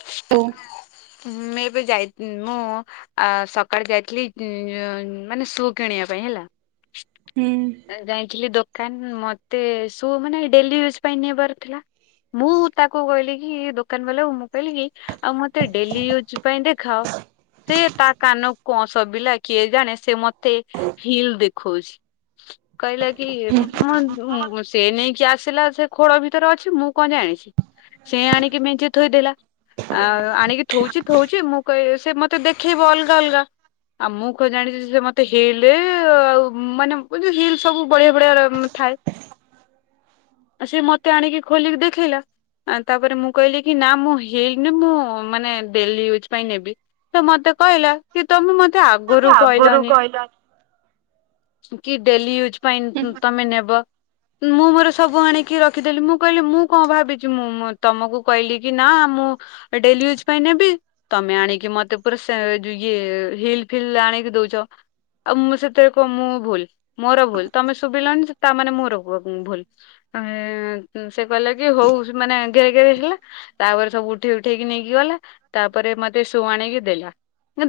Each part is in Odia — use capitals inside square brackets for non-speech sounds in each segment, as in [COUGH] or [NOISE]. [INAUDIBLE] ମେ ବି ଯାଇ ମୁଁ ସକାଳେ ଯାଇଥିଲି ମାନେ ସୁ କିଣିବା ପାଇଁ ହେଲା। ହୁଁ ଯାଇଥିଲି ଦୋକ କାନ ମତେ ସୁ ମାନେ ଡେଲି ୟୁଜ୍ ପାଇଁ ନେବାର ଥିଲା। ମୁଁ ତାକୁ କହିଲି କି ଦୋକାନ ବାଲା ମୁଁ କହିଲି କି ଆଉ ମତେ ତେ ଡେଲି ୟୁଜ ପାଇଁ ଦେଖାଅ। ସେ ତା କାନକୁ କଣ ସୋବିଲା କିଏ ଜାଣେ ସେ ମତେ ହିଲ ଦେଖଉଛି। କହିଲା କି ମ ଧୁନ ସେ ନେଇକି ଆସିଲା ସେ ଖୋଳ ଭିତରେ ଅଛି ମୁଁ କଣ ଯାଣିଛି ସେ ଆଣିକି ମେଞ୍ଚେ ଥୋଇଦେଲା ଆଉ ଆଣିକି ଥୋଉଛି ଥୋଉଛି ମୁଁ କହି ସେ ମତେ ଦେଖେଇବ ଅଲଗା ଅଲଗା ଆଉ ମୁଁ କଣ ଜାଣିଛି ଯେ ସେ ମତେ ହିଲେ ଆଉ ମାନେ ଯୋଉଁ ହିଲ୍ ସବୁ ବଢିଆ ବଢିଆ ଥାଏ। ସେ ମତେ ଆଣିକି ଖୋଲିକି ଦେଖେଇଲା। ଆ ତାପରେ ମୁଁ କହିଲି କି ନା ମୁଁ ହେଇନି ମୁଁ ମାନେ ଡେଲି ୟୁଜ୍ ପାଇଁ ନେବି ତ ମତେ କହିଲା କି ତମେ ମତେ ଆଗରୁ କହିଲନି। କି ଡେଲି ୟୁଜ ପାଇଁ ହୁଁ ତମେ ନେବ। ମୁଁ ମୋର ସବୁ ଆଣିକି ରଖିଦେଲି ମୁଁ କହିଲି ମୁଁ କଣ ଭାବିଛି ମୁଁ ତମକୁ କହିଲି କି ନା ମୁଁ ଡେଲି ୟୁଜ୍‌ ପାଇଁ ନେବି ତମେ ଆଣିକି ମତେ ପୁରା ସା ଇଏ ହିଲ୍‌ଫିଲ୍ ଆ ଆଣିକି ଦଉଛ ଆଉ ମୁଁ ସେଥିରେ କଣ ମୁଁ ଭୁଲ ମୋର ଭୁଲ ତମେ ଶୁଭିଲନି ତାମାନେ ମୋର ଭୁଲ ଏଁ ସେ କହିଲା କି ହଉ ମାନେ ଗେରେ ଗେରେ ହେଲା, ତାପରେ ସବୁ ଉଠେଇ ଉଠେଇକି ନେଇକି ଗଲା ତାପରେ ମତେ ଶୁଆଣିକି ଦେଲା,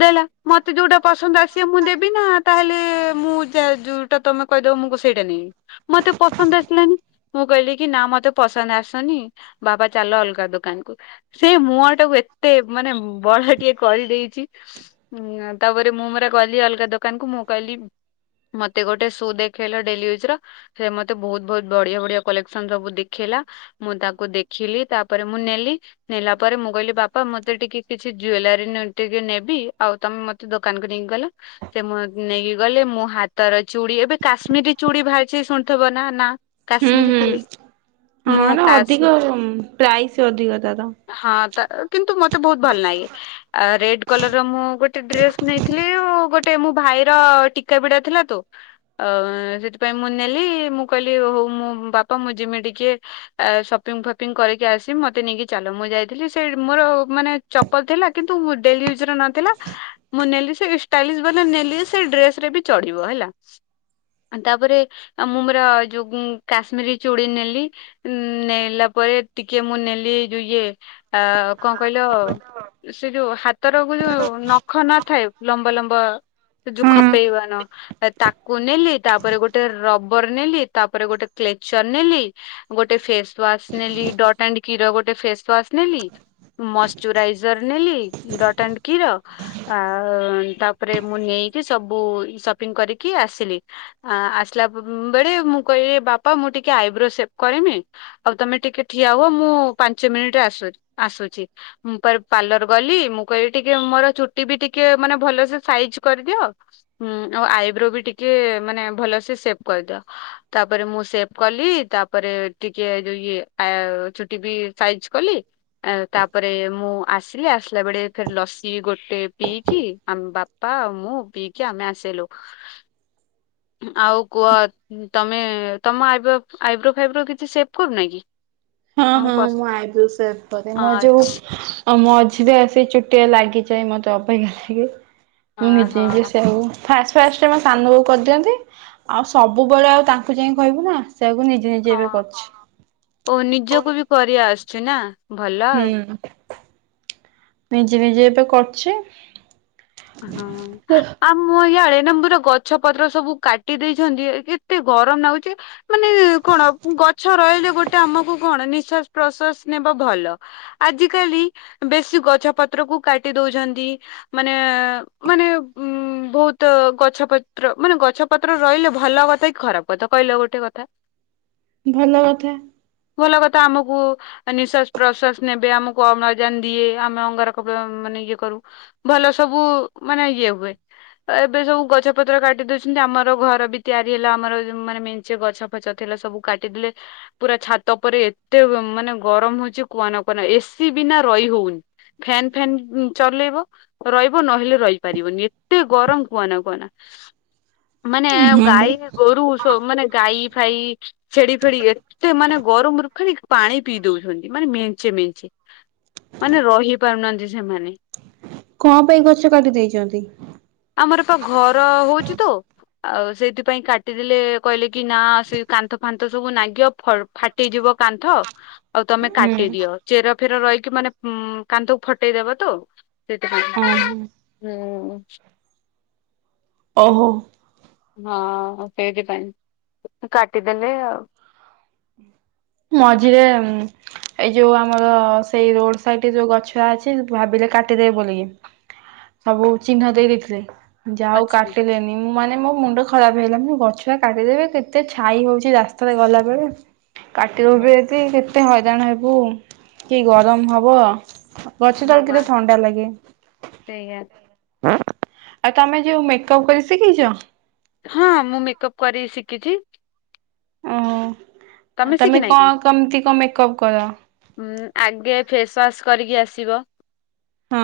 ଦେଲା ମତେ ଯୋଉଁଟା ପସନ୍ଦ ଆସିବ ମୁଁ ଦେବି ନା ତାହେଲେ ମୁଁ ଚାଲ ଯୋଉଁଟା ତମେ କହିଦବ ମୁ କଣ ସେଇଟା ନେଇନେବି। ମତେ ପସନ୍ଦ ଆସିଲାନି ମୁଁ କହିଲି କି ନା ମ ମତେ ପସନ୍ଦ ଆସୁନି ବାବା ଚାଲ ଅଲଗା ଦୋକାନ କୁ ସେ ମୁହଁ ଟାକୁ ଏତେ ମାନେ ବଡ ଟିକେ କରିଦେଇଛି ତାପରେ ମୁଁ ମୋର ଗଲି ଅଲଗା ଦୋକାନକୁ, ମୁଁ କହିଲି ମତେ ଗୋଟେ ସୁ ଦେଖେଇଲ ଡେଲି ୟୁଜ ର ସେ ମତେ ବହୁତ ବହୁତ ବଢିଆ ବଢିଆ କଲେକ୍ସନ ସବୁ ଦେ ଦେଖେଇଲା ମୁଁ ତାକୁ ଦେଖିଲି ତାପରେ ମୁଁ ନେଲି। ନେଲା ପରେ ମୁଁ କହିଲି ବାପା ମତେ ଟିକେ କିଛି ଜୁଏଲାରୀ ଟିକେ ନେବି ଆଉ ତମେ ମତେ ଦୋକାନକୁ ନେଇକି ଗଲ, ସେ ମତେ ନେଇକି ଗଲେ। ମୁଁ ହାତର ଚୁଡ଼ି ଏବେ କାଶ୍ମୀରୀ ଚୁଡ଼ି ବାହାରିଛି ଶୁଣିଥିବ ନା ନା ହୁଁ କାଶ୍ମୀରୀ ହୁଁ ଚୁଡି ମୁଁ ହଁ ନା କାସ ଅଧିକ ପ୍ରାଇସ୍ ଅଧିକ ତାର। ହଁ ତ କିନ୍ତୁ ମତେ ବହୁତ ଭଲ ଲାଗେ ରେ କଲର ମୁଁ ଗୋଟେ ଡ୍ରେସ ନେଇଥିଲି ଗୋଟେ ମୁ ଭାଇର ବିଡା ଥିଲା ତୁ ସେଥିପାଇଁ, ମୁଁ ନେଲି ମୁଁ, କହିଲି ହଉ ମୁଁ ବାପା ମୁଁ ଯେମିତି ଫି କରି ଆସି ମତେ ନେଇକି ଚା ମୁଁ ଯାଇଥିଲି ମୋ ଥିଲା କିନ୍ତୁ ଡ ନଥିଲା ମୁଁ ନେଇ ନେ ସେ ଡ୍ରେସରେ ଚଢିବ ହେଲା। ତାପରେ ମୁଁ ମୋର ଯୋଉ କାଶ୍ମିରୀ ଚୁଡି ନେଲି ନେଲା ପରେ ପରେ ଟିକେ ମୁଁ ନେଲି ଯୁଇଏ ଆ କଣ କହିଲ ସେ ଯୋଉ ହାତର ଯୋଉ ନଖ ନଥାଏ ଲମ୍ବ ଲମ୍ବ ସେ ଯୋଉ ହଁ। ଖପେଇବ ତାକୁ ନେଲି ତାପରେ ଗୋଟେ ରବର ନେଲି ତାପରେ ଗୋଟେ କ୍ଲେଚର ନେଲି ଗୋଟେ ଫେସ ୱା ନେଲି ଡଟଣ୍ଡ କିର ଗୋଟେ ଫେସୱା ନେଲି ମାଇଜର ନେଲି ଡଟ ଆଣ୍ଡ କି ର ଆ ତାପରେ ମୁଁ ନେଇ ସବୁ ସପିଂ କରିକି ଆସିଲି ଆସିଲା ବେଳେ ମୁଁ କହିଲି ବାପା ମୁଁ ଟିକେ ଆଇବ୍ରୋ ଆଉ ତମେ ଟିକେ ଠି ହ ମୁ ପାଞ୍ଚି ଗ ମୁଁ କହିବି ଟିକେ ମୋର ଚୁଟି ବି ଟିକେ ମାନେ ଭଲସ ସାଇଜ କରିଦିଅ ହୁଁ ଆଉ ଆଇବ୍ରୋ ବି ଟିକେ ମାନେ ଭଲସେ ସେଭ କରିଦିଅ, ତାପରେ ମୁଁ ସେଭ୍ କଲି ତା ତାପରେ ଟିକେ ଯଉ ଇଏ ଚୁଟି ବି ସାଇଜ କଲି ତାପରେ ମୁଁ ଆସିଲି ଆସିଲା ବେଳେ ଫର ଲସି ଗୋଟେ ପିଇଛି ଆମ ବାପା ହ ମୁଁ ପଇକି ଆମେ ଆସିଲୁ ଆଉ କୁହ ତମେ ତମ ଆଇବ୍ରୋ ଫାଇବ୍ରୋ କିଛି ସେଭ କରୁନା କି? ହଁ ହଁ ତମକୁ ପସ ମୁଁ ଆଇବ ସେପ ହଁ ମୋ ଯୋଉ ଅଛି। ଆଉ ମଁ ମଝ ବି ଆସି ଚୁଟିଆ ଲାଗିଯାଏ, ମତେ ଅପେକ୍ଷା ଲାଗି ମୁଁ ନିଜେ ଓହୋ ନିଜେ ସେ ଆଉ। ଫାଷ୍ଟ ଫାଷ୍ଟ ମୋ ସାନକୁ କରିଦିଅନ୍ତି, ଆଉ ସବୁବେଳେ ଆଉ ତାଙ୍କୁ ଯାଇ କହିବୁ ନା ସେୟକୁ ନିଜେ ନିଜେ ଏବେ ହଁ ଓ କରିଛି। ନିଜକୁ ବି କରି ଆସୁଚୁ ନା ଭଲ ହୁଁ ଆଉ। ନିଜେ ନିଜେ ଏବେ କରଛି ହଁ ଆ ମୁ ଏ ଲେମ୍ବୁ ର ଗଛ ପତ୍ର ସବୁ କାଟି ଦେଇଛନ୍ତି କେତେ ଗରମ ନାଗଉଛି ମାନେ କଣ ଗଛ ରହିଲେ ଗୋଟେ ଆମକୁ କଣ ନି ଶଵାସ ପ୍ରଶ୍ସ ନେବ ଭଲ ଆଜିକାଲି ବେଶୀ ଗଛ ପତ୍ର କୁ କାଟି ଦଉଛନ୍ତି ମାନେ ବହୁତ ଗଛ ପତ୍ର ମାନେ ଗଛ ପତ୍ର ରହିଲେ ଭଲ କଥା, କି ଖରାପ କଥା କହିଲ ଗୋଟେ କଥା ହ ଭଲ କଥା। ଭଲ କଥା ଆମକୁ ନିଶ୍ଵାସ ପ୍ରଶ୍ୱସ ନେବେ ଆମକୁ ଅମ୍ଳଜାନ ଦିଏ ଆମେ ଅଙ୍ଗାର କପା ମାନେ ଇଏ କରୁ ଭଲ ସବୁ ମାନେ ଇଏ ହୁଏ। ଏବେ ସବୁ ଗଛ ପତ୍ର କାଟି ଦଉଛନ୍ତି, ଆମର ଘର ବି ତିଆରି ହେଲା ଆମର ମାନେ ମେ ଗଛ ପଛ ଥିଲା ସବୁ କାଟିଦେଲେ ପୁରା ଛାତ ପରେ ଏତେ ମାନେ ଗରମ ହଉଚ କୁହ କୁହ ଏସି ବି ରହିଉନି ଫ ଫ ଚେଇ ରହିବ ନଲେ ରହିପାରିବନି ଏତେ ଗରମ କୁହନା କୁହନା ମାନେ ହଁ ବା ଗାଈ ଗୋରୁ ସବ ମାନେ ଗାଈ ଖାଇ ଛେଡି ଫେଡି ଏତେ ମାନେ ଗରମରୁ ଖାଲି ପାଣି ପିଇ ଦଉଛନ୍ତି ମାନେ ମେଞ୍ଚେ ମେଞ୍ଚେ ମାନେ ରହ କଣ ପାଇଁ ଗଛ କାଟି ଦେଇଛନ୍ତି ଆମର ଏ ପା ଘର ହଉଛି ତ ଆଉ ସେଇଥିପାଇଁ କାଟିଦେଲେ କହିଲେ କି ନା ସେ କାନ୍ଥ ଫାନ୍ଥ ସବୁ ନାଗିବ ଫାଟିଯିବ କାନ୍ଥ ଆଉ ତମେ ହୁଁ କାଟିଦିଅ ଚେର ଫେର ରହିକି ମାନେ କାନ୍ଧକୁ ଫଟେଇଦବ ତ ସେଇଥିପାଇଁ ଓହୋ ହୁଁ। ଓହ ହଁ ସେଇଥିପାଇଁ କାଟିଦେଲେ ଆଉ। ମଝିରେ ଏଇ ଯୋଉ ଆମର ସେଇ ରୋଡ ସାଇଡ ରେ ଯୋଉ ଗଛ ଅଛି, ଭାବିଲେ କାଟିଦେବେ ବୋଲିକି। ସବୁ ଚିହ୍ନ ଦେଇ ଦେଇଥିଲେ। ଯାହା ହଉ ଅଛି କାଟିଲେନି। ମାନେ ମୋ ମୁଣ୍ଡ ଖରାପ ହେଇଗଲା। ମୁଁ ଗଛଆ କାଟିଦେବେ କେତେ ଛାଇ ହଉଛି ରାସ୍ତାରେ ଗଲାବେେଳେ। କାଟିଦେବେ ଯଦି କେତେ ହଇରାଣ ହେବୁ କି ଗରମ ହବ। ହଁ ଗଛତଳ ବା କେତେ ଥଣ୍ଡା ଲାଗେ। ସେଇଆ ଆଉ ତମେ ଯେଉ ମେକଅପ କରି ଶିଖିଛ? ହଁ ମୁଁ ମେକଅପ କରି ଶିଖିଛି। ଓ ତମେ କଣ କେମିତି କଣ ମେକଅପ କର? ହଁ ଆଗେ ଫେସ ୱାସ କରିକି ଆସିବ। ହଁ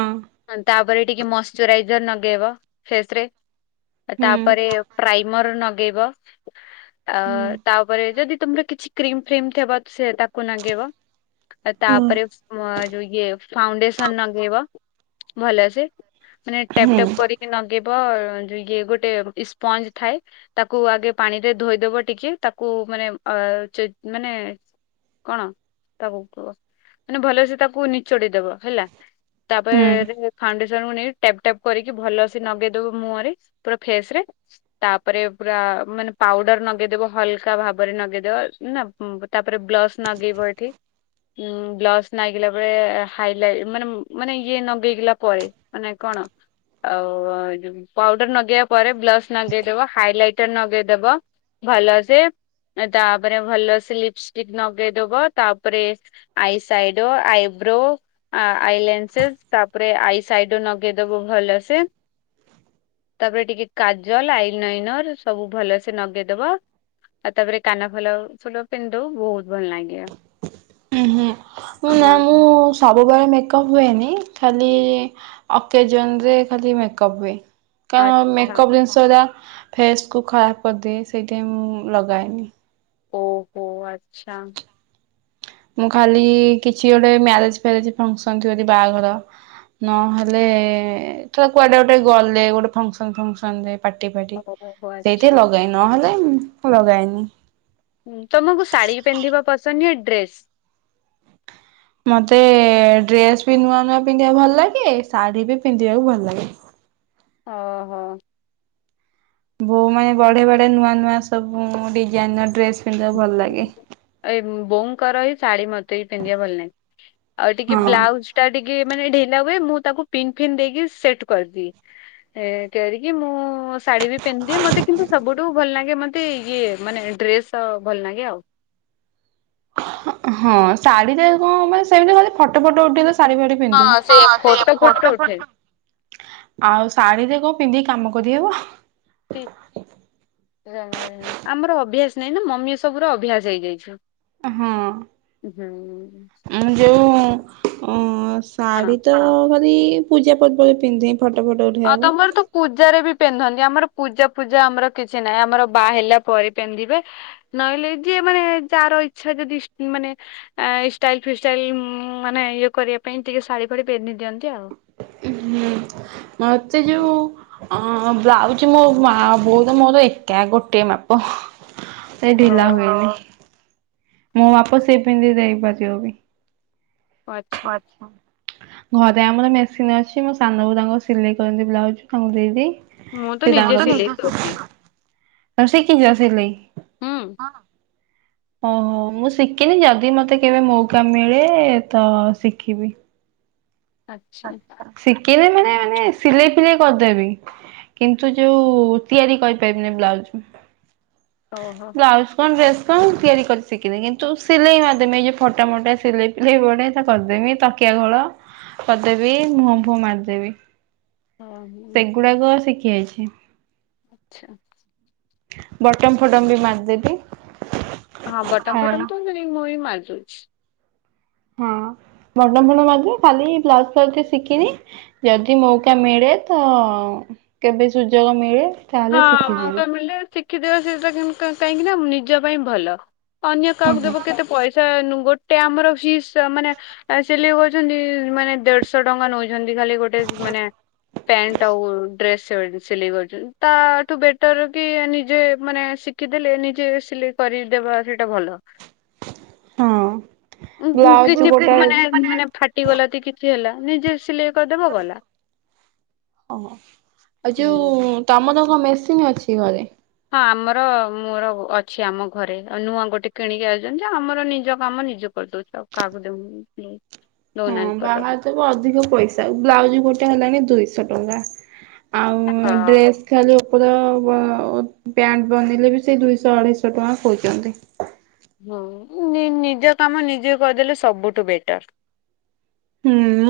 ତାପରେ ଟିକେ ମଇଶ୍ଚରାଇଜର ଲଗେଇବ ଫେସ ରେ। ହୁଁ ତାପରେ ପ୍ରାଇମର ନଗେଇବ। ଆ ତାପରେ ଯଦି ତମର କିଛି କ୍ରିମ ଫ୍ରିମ ସେ ତାକୁ ଲଗେଇବ। ହୁଁ ତାପରେ ଯଉ ଇଏ ଫାଉଣ୍ଡେଶନ ଲଗେଇବ ଭଲସେ। ମାନେ ଟପ ହୁଁ ଟ କରିକି ନଗେଇ ବ ଇଏ ଗୋଟେ ସ୍ପଞ୍ଜ ଥାଏ। ତାକୁ ଆଗେ ପାଣି ରେ ଧୋଇଦବ ଟିକେ ତାକୁ ମାନେ ଅ [UNINTELLIGIBLE] ମାନେ କଣ ତାକୁ ମାନେ ଭଲସ ତାକୁ ନିଚୋଡି ଦବ ହେଲା। ରେ ହୁଁ [UNINTELLIGIBLE] ଫାଣ୍ଡେସନ ଜଣକୁ ନେଇ ଟେପ ଟେପ କରିକି ଭଲ ସେ ନଗେଇଦବ ମୁହରେ ପୁରା ଫେସ ରେ ତାପରେ ପୁରା ମାନେ ପାଉଡର ନଗେଇଦବ ହଲକା ଭାବରେ ନଗେଇଦବ ନା ତାପରେ ବ୍ଲସ୍ ନଗେଇବ ଏଠି। ଉଁ ବ୍ଲସ ନାଗିଲା ବେଳେ ହାଇଲାଇଟ ମାନେ ମାନେ ଇଏ ନଗେଇଗଲା ପରେ ମାନେ କଣ? ଆଉ ପାଉଡର ନଗେଇବା ପରେ ବ୍ଲସ ନଗେଇଦବ, ହାଇଲାଇଟର ନଗେଇଦବ। ଭଲ ସେ ତାପରେ ଭଲ ସେ ଲିପଷ୍ଟିକ ନଗେଇଦବ। ତାପରେ eye side eyebrow eye lenses ତାପରେ ଆଇ ସାଇଡ ଲଗେଇଦବୁ ଭଲ ସେ। ତାପରେ ଟିକେ କାଜଲ ଆଇନାଇନର ସବୁ ଭଲସେ ନଗେଇଦବ। ଆଉ ତାପରେ କାନ ଫଲ ଫୁଲ ପିନ୍ଧିଦବୁ ବହୁତ ଭଲ ଲାଗିବ। ଉଂ ହୁଁ ମୁଁ ନା ହଁ ମୁଁ ସବୁବେଳେ ମେକ୍ କ ହୁଏନି ଖାଲି ଓକେଜନ ରେ ଖାଲି ମେକପ ହୁଏ। କଣ ଆଚ୍ଛା। ମେକଅପ ଜିନଷ ଯା ଫେସ କୁ ଖରାପ କରିଦିଏ ସେଥିପାଇଁ ମୁଁ ଲଗାଏନି। ଓହୋ ଆଚ୍ଛା। ମୁଁ ଖାଲି କିଛି ଗୋଟେ ମ୍ୟାରେଜ ଫ୍ୟାରେଜ ଫଙ୍କସନ ଥିବ ଯଦି ବାହାଘର ନହେଲେ ଥର କୁଆଡେ ଗୋଟେ ଗଲେ ଗୋଟେ ଫଙ୍କସନ ଫଙ୍କସନ ରେ। ପାଟି ଫାଟି ଓହୋ ସେଇଠି ଆଚ୍ଛା ଲଗାଏ ନହେଲେ ମୁଁ ଲଗାଏନି। ତମକୁ ଶାଢୀ ପିନ୍ଧିବା ପସନ୍ଦନା ଡ୍ରେସ୍? ମତେ ଡ୍ରେସ ବି ନୂଆ ନୂଆ ପିନ୍ଧିବାକୁ ଭଲ ଲାଗେ, ଶାଢୀ ବି ପିନ୍ଧିବାକୁ ଭଲ ଲାଗେ। ଓ ହୋ। ବୋ ମାନେ ବଢେ ବଢେ ନୂଆ ନୂଆ ସବୁ ଡିଜାଇନ ର ଡ୍ରେସ ପିନ୍ଧିବାକୁ ଭଲ ଲାଗେ। ଏଇ ବୋଉଙ୍କର ହିଁ ଶାଢୀ ମତେ ପିନ୍ଧିବା ଭଲ ନାହିଁ। ଆଉ ଟିକେ ହଁ। ବ୍ଲାଉଜ ଟା ଟିକେ ମାନେ ଢ଼ି ଲା ହୁଏ ମୁଁ ତାକୁ ପିନ ଫିନ୍ ଦେଇକି ସେଟ କରିଦିଏ। କରିକି ମୁଁ ମୋ ଶାଢ଼ୀ ବି ପିନ୍ଧିଦିଏ। ମତେ କିନ୍ତୁ ସବୁଠୁ ଭଲ ଲାଗେ ମୋତେ ଇଏ ମାନେ ଡ୍ରେସ୍ ତ ଭଲ ଲାଗେ ଆଉ। ହଁ ଶାଢୀରେ କଣ ମାନେ ସେମିତି ଫଟୋ ଫଟ ଉଠେଇ ଶାଢ଼ୀ ଫାଡି ହଁ ପିନ୍ଧୁନି। ସେଇଆ ଫଟୋ ଫଟୋ ଉଠେ। ଆଉ ଶାଢ଼ୀ ରେ ପିନ୍ଧିକି କାମ କରିହବ। ନାଇଁ ନା ମମି ଏସବୁର ଅଭ୍ୟାସ ହେଇଯାଇଛୁ। ଅ, ହଁ ମୁଁ ଯୋଉ ଅଁ, କଣ ଶାଢୀ ତ ଖାଲି ପୂଜା ପର୍ବ ରେ ପିନ୍ଧେ। ଫଟୋ ଫଟୋ ଆଉ ଉଠେଇବାକୁ। ତୋମର ତ ପୂଜାରେ ବି ପିନ୍ଧନ୍ତି। ଆମର ପୂଜା ଫୂଜା ଆମର କିଛି ନାହିଁ। ଆମର ବାହା ହେଲା ପରେ ପିନ୍ଧିବେ। ନହେଲେ ଯିଏ ମାନେ ଯାର ଇଚ୍ଛା ଯଦି ଇଷ୍ ମାନେ ଆ, ଷ୍ଟାଇଲ ଫିଷ୍ଟାଇଲ ଉଁ, ମାନେ ଇଏ କରିବା ପାଇଁ ଟିକେ ଶାଢ଼ୀ ଫାଢି ପିନ୍ଧି ଦିଅନ୍ତି ଆଉ। ହୁଁ, ମୋତେ ଯୋଉ ଅଁ, ବ୍ଲାଉଜୂ ମୋ ମା ବୋଉ ର ମୋର ଏକା ଗୋଟେ ମାପ। ସେଇ ଢିଲା ହଉ ହୁଏ। ମୋ ମାପ ସିଏ ପିନ୍ଧି ଦେଇପାରିବ ବି। ଓ ଆଚ୍ଛା। ଘରେ ଆମର ମେସିନ୍ ଅଛି ମୋ ସାନବୋଉ ତାଙ୍କ ସିଲେଇ କରନ୍ତି ବ୍ଲାଉଜ୍ ତାଙ୍କୁ ଦେଇଦିଏ। ମୁଁ ତ ନିଜେ ସିଲେଇ କରିଦିଏ। ତୋମେ ଶିଖିଚ ସିଲେଇ? ହୁଁ ଓହୋ, ମୁଁ ଶିକିନି ଯଦି ମୋତେ କେବେ ମଉକା ମିଳେ ତ ଶିଖିବି। ଆଚ୍ଛା ଶିକିନି ମାନେ ମାନେ ସିଲେଇ ଫିଲେଇ କରିଦେବି। କିନ୍ତୁ ଯୋଉ ତିଆରି କରିପାରିବିନି ବ୍ଲାଉଜ୍। ଓହୋ ହଁ ବ୍ଲାଉଜ୍ କଣ ଡ୍ରେସ୍ ତ ମୁଁ ତିଆରି କରି ଶିଖିନି। କିନ୍ତୁ ସିଲେଇ ମାରଦେମି ଏ ଯୋଉ ଫଟା ମଟା ସିଲେଇ ଫିଲେଇ ବଢିଆ ସେ କରିଦେମି। ତକିଆ ଆ ଖୋଳ କରିଦେବି। ମୁହଁ ଫୁହ ମାରିଦେବି। ଆଚ୍ଛା। ସେଗୁଡାକ ଶିଖି ଖି ଯାଇଛି। ଆଚ୍ଛା। ବଟମ ଫଟମ ବି ମାରିଦେବି। ହଁ ବଟମ୍ ଫଟମ ତ ସେଟି ମୁଁ ବି ମାର ଦଉଛି। ହଁ। ବଟମ୍ ଫଟମ ମାରଦିଏ। ଖାଲି ବ୍ଲାଉଜ୍ ଫ୍ଲାଉଜ ଟିକେ ଶିଖିନି। ଯଦି ମୌକା ମିଳେ ତ କେବେ ସୁଯୋଗ ମିଳେ। ତାହେଲେ ହଁ ଶିଖିଯିବି ମୌକା ମିଳିଲେ ଶିଖିଦେବା ସେଟା କିନ୍ କା କାଇଁକି ନା ଉଁ, ନିଜ ପାଇଁ ଭଲ। ଅନ୍ୟ କାହାକୁ ହଁ ଦେବ କେତେ ପଇସା ନୁ ଗୋଟେ ଆମର ହିସ୍ ସେ ମାନେ ଆ, ସିଲେଇ କର ଛନ୍ତି ମାନେ ଦେଢଶହ ଟଙ୍କା ନଉଛନ୍ତି ଖାଲି ଗୋଟେ ମାନେ ପ୍ୟାଣ୍ଟ ଆଉ ଡ୍ରେସ୍ ସିଲେଇ କରୁୁଚନ୍ତି। ତାଠୁ ବେଟର୍ କି ନିଜେ ମାନେ ଶିଖିଦେଲେ ନିଜେ ସିଲେଇ କରିଦେବା ସେଟା ଭଲ। ହଁ। ଉଁ, ହୁଁ, ବ୍ଲାଉଜ କିଛି ଗୋଟେ ମାନେ ମାନେ ଫାଟିଗଲା କି କିଛି ହେଲା ନିଜେ ସିଲେଇ କରିଦେବ ଗଲା। ଓ ହୋ ଆଉ ହୁଁ ଯୋଉ ତୋମର କ ମେ ସେ ଅଛି ଘରେ। ଆମର ମୋର ଅ-ଅଛି ଆମ ଘରେ ଅ, ନୂଆ ଗୋଟେ କିଣିକି ଆଇଚନ୍ତି ଯେ। ଆମର ନିଜ କାମ ନିଜ କରିଦଉଛୁ ଆଉ କାହାକୁ ଦେଉନି। ପ୍ଲେ ହଁ ବାହାରେ ତ ଅଧିକ ପଇସା। ବ୍ଲାଉଜ୍ ଗୋଟେ ହେଲାଣି ଦୁଇଶହ ଟଙ୍କା। ହଁ। ଆଉ ଡ୍ରେସ୍ ଖାଲି ଉପର ଗୋଡ ପ୍ୟାଣ୍ଟ ବନିଲେ ବି ସେ ଦୁଇଶହ ଅଢେଇଶହ ଟଙ୍କା କହୁଚନ୍ତି। ହଁ ନି- ନିଜ କାମ ନିଜେ କରିଦେଲେ ସବୁଠୁ ବେଟର୍। ହୁଁ, ମୁଁ